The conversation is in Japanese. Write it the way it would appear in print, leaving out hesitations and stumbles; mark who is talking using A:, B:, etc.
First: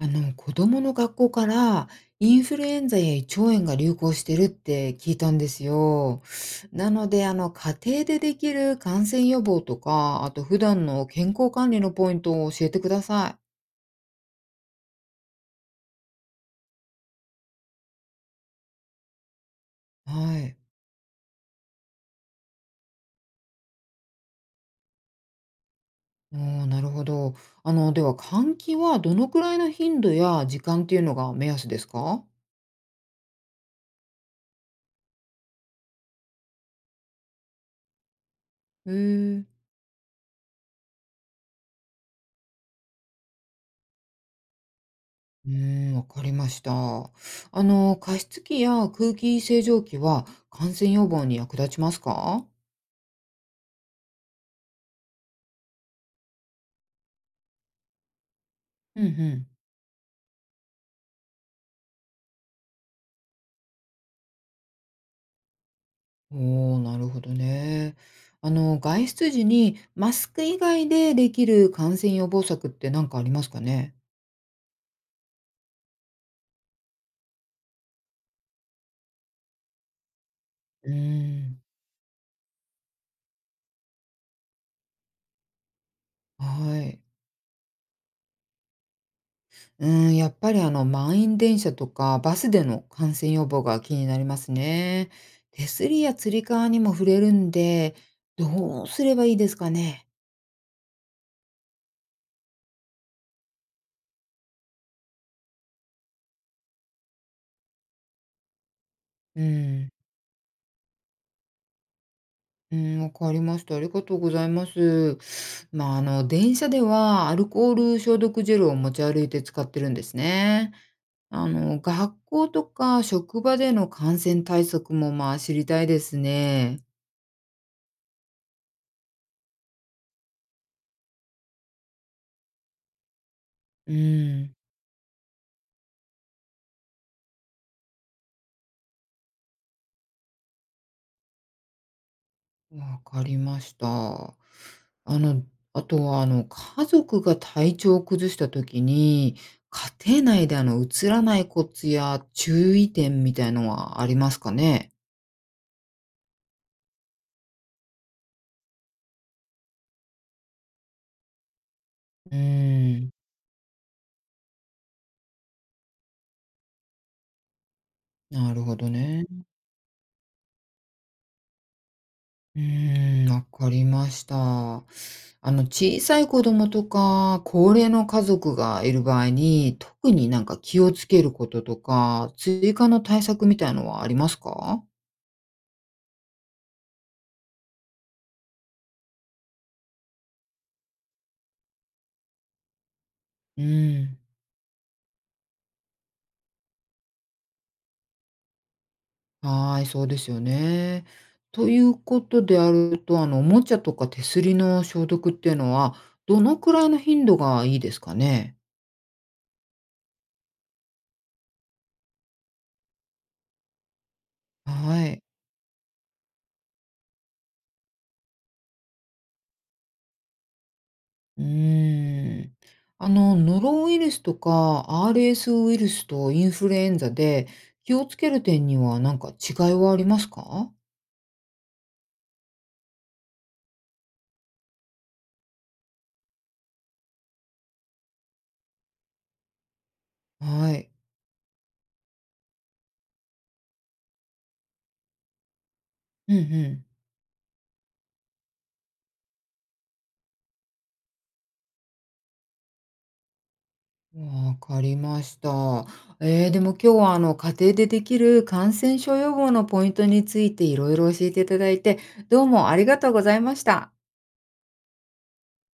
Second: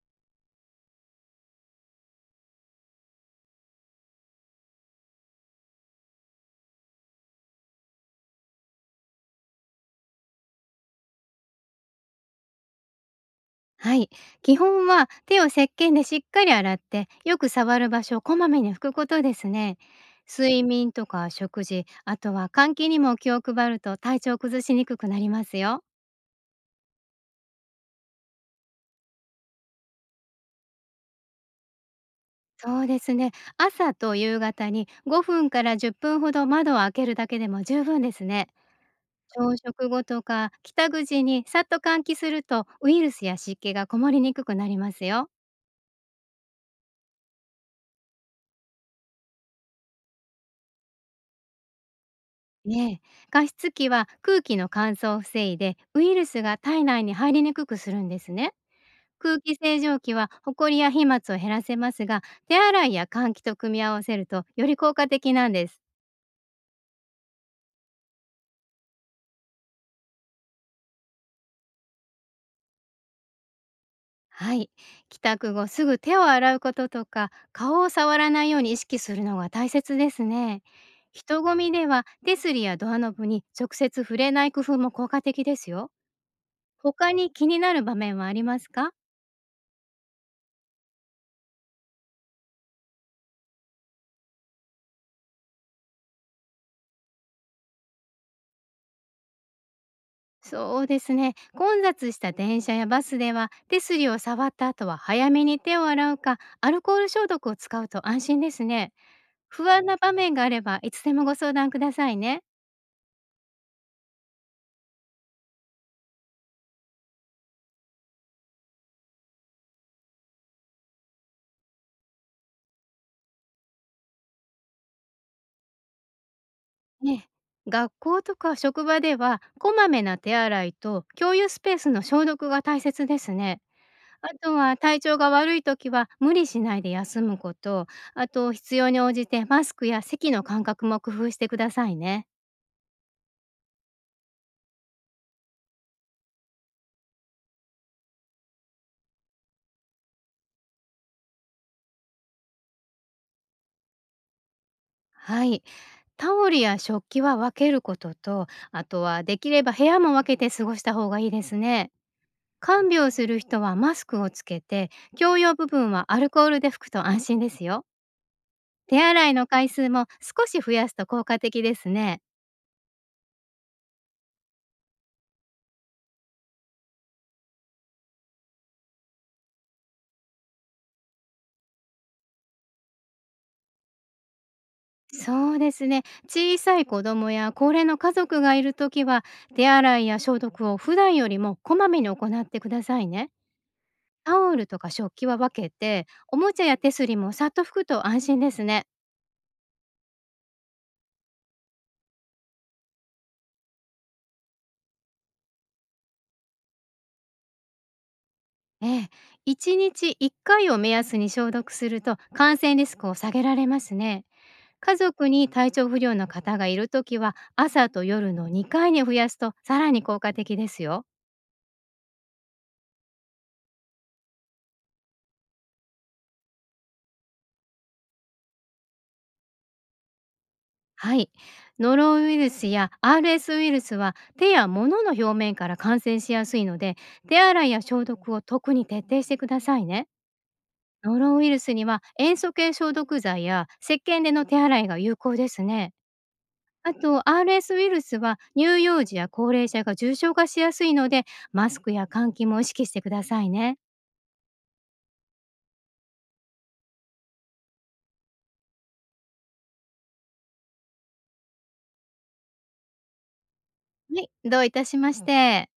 A: 子供の学校からインフルエンザや胃腸炎が流行してるって聞いたんですよ。なので、家庭でできる感染予防とか、あと普段の健康管理のポイントを教えてくださ
B: はい。基本は手を石鹸でしっかり洗って、よく触る場所をこまめに拭くことですね。
A: い。はい。
B: 睡眠とか食事、あとは換気にも気を配ると体調を崩しにくくなりますよ。
A: おー、なるほど。では、換気はどのくらいの頻度や時間っていうのが目安ですか？
B: そうですね。朝と夕方に5分から10分ほど窓を開けるだけでも十分ですね。
A: へえ。
B: 朝食後とか帰宅時にさっと換気するとウイルスや湿気がこもりにくくなりますよ。
A: うーん、わかりました。加湿器や空気清浄機は感染予防に役立ちますか？
B: ねえ、加湿器は空気の乾燥を防いでウイルスが体内に入りにくくするんですね。
A: うんう
B: 空
A: ん。
B: 気清浄機はホコリや飛沫を減らせますが、手洗いや換気と組み合わせるとより効果的なんです。
A: おお、なるほどね。外出時にマスク以外でできる感染予防策って何かありますかね？
B: はい。帰宅後すぐ手を洗うこととか顔を触らないように意識するのが大切ですね。
A: うー
B: 人混
A: ん。
B: みでは手すりやドアノブに直接触れない工夫も効果的ですよ。
A: はい。
B: 他に気になる場面はありますか？
A: うーん、やっぱり満員電車とかバスでの感染予防が気になりますね。手すりやつり革にも触れるんで、どうすればいいですかね？
B: そうですね。混雑した電車やバスでは、手すりを触った後は早めに手を洗うか、アルコール消毒を使うと安心ですね。
A: う
B: 不安
A: ん。
B: な場面があれば、いつでもご相談くださいね。
A: うん、わかりました。ありがとうございます。まあ、電車ではアルコール消毒ジェルを持ち歩いて使ってるんですね。学校とか職場での感染対策も、まあ、知りたいですね。
B: ねえ、学校とか職場では、こまめな手洗いと共有スペースの消毒が大切ですね。
A: う
B: あと
A: ん、
B: は体調が悪い時は無理しないで休むこと、あと必要に応じてマスクや席の間隔も工夫してくださいね。
A: わかりました。あの、あとは、家族が体調を崩した時に、家庭内で、うつらないコツや注意点みたいのはありますかね？
B: はい。タオルや食器は分けることと、あとはできれば部屋も分けて過ごした方がいいですね。
A: う
B: 看病
A: ん、
B: する人はマスクをつけて、共用部分はアルコールで拭くと安心ですよ。
A: なるほど
B: 手
A: ね。
B: 洗いの回数も少し増やすと効果的ですね。
A: うーん、わかりました。小さい子供とか、高齢の家族がいる場合に、特になんか気をつけることとか、追加の対策みたいのはありますか？
B: そうですね。小さい子供や高齢の家族がいるときは、手洗いや消毒を普段よりもこまめに行ってくださいね。
A: うん、
B: タオルとか食器は分けて、おもちゃや手すりもさっと拭くと安心ですね。
A: はーい、そうですよね。ということであると、おもちゃとか手すりの消毒っていうのは、どのくらいの頻度がいいですかね？
B: ええ、1日1回を目安に消毒すると感染リスクを下げられますね。家
A: はい。
B: 族に体調不良の方がいるときは朝と夜の2回に増やすとさらに効果的ですよ。
A: うーん。ノロウイルスとか RS ウイルスとインフルエンザで気をつける点には何か違いはありますか？
B: はい。ノロウイルスや RS ウイルスは手や物の表面から感染しやすいので、手洗いや消毒を特に徹底してくださいね。
A: はい。
B: ノロウイルスには塩素系消毒剤や石鹸での手洗いが有効ですね。
A: うんうん。
B: あと RS ウイルスは乳幼児や高齢者が重症化しやすいので、マスクや換気も意識してくださいね。
A: わかりました。ええ、でも今日は家庭でできる感染症予防のポイントについていろいろ教えていただいて、どうもありがとうございました。
B: はい、どういたしまして。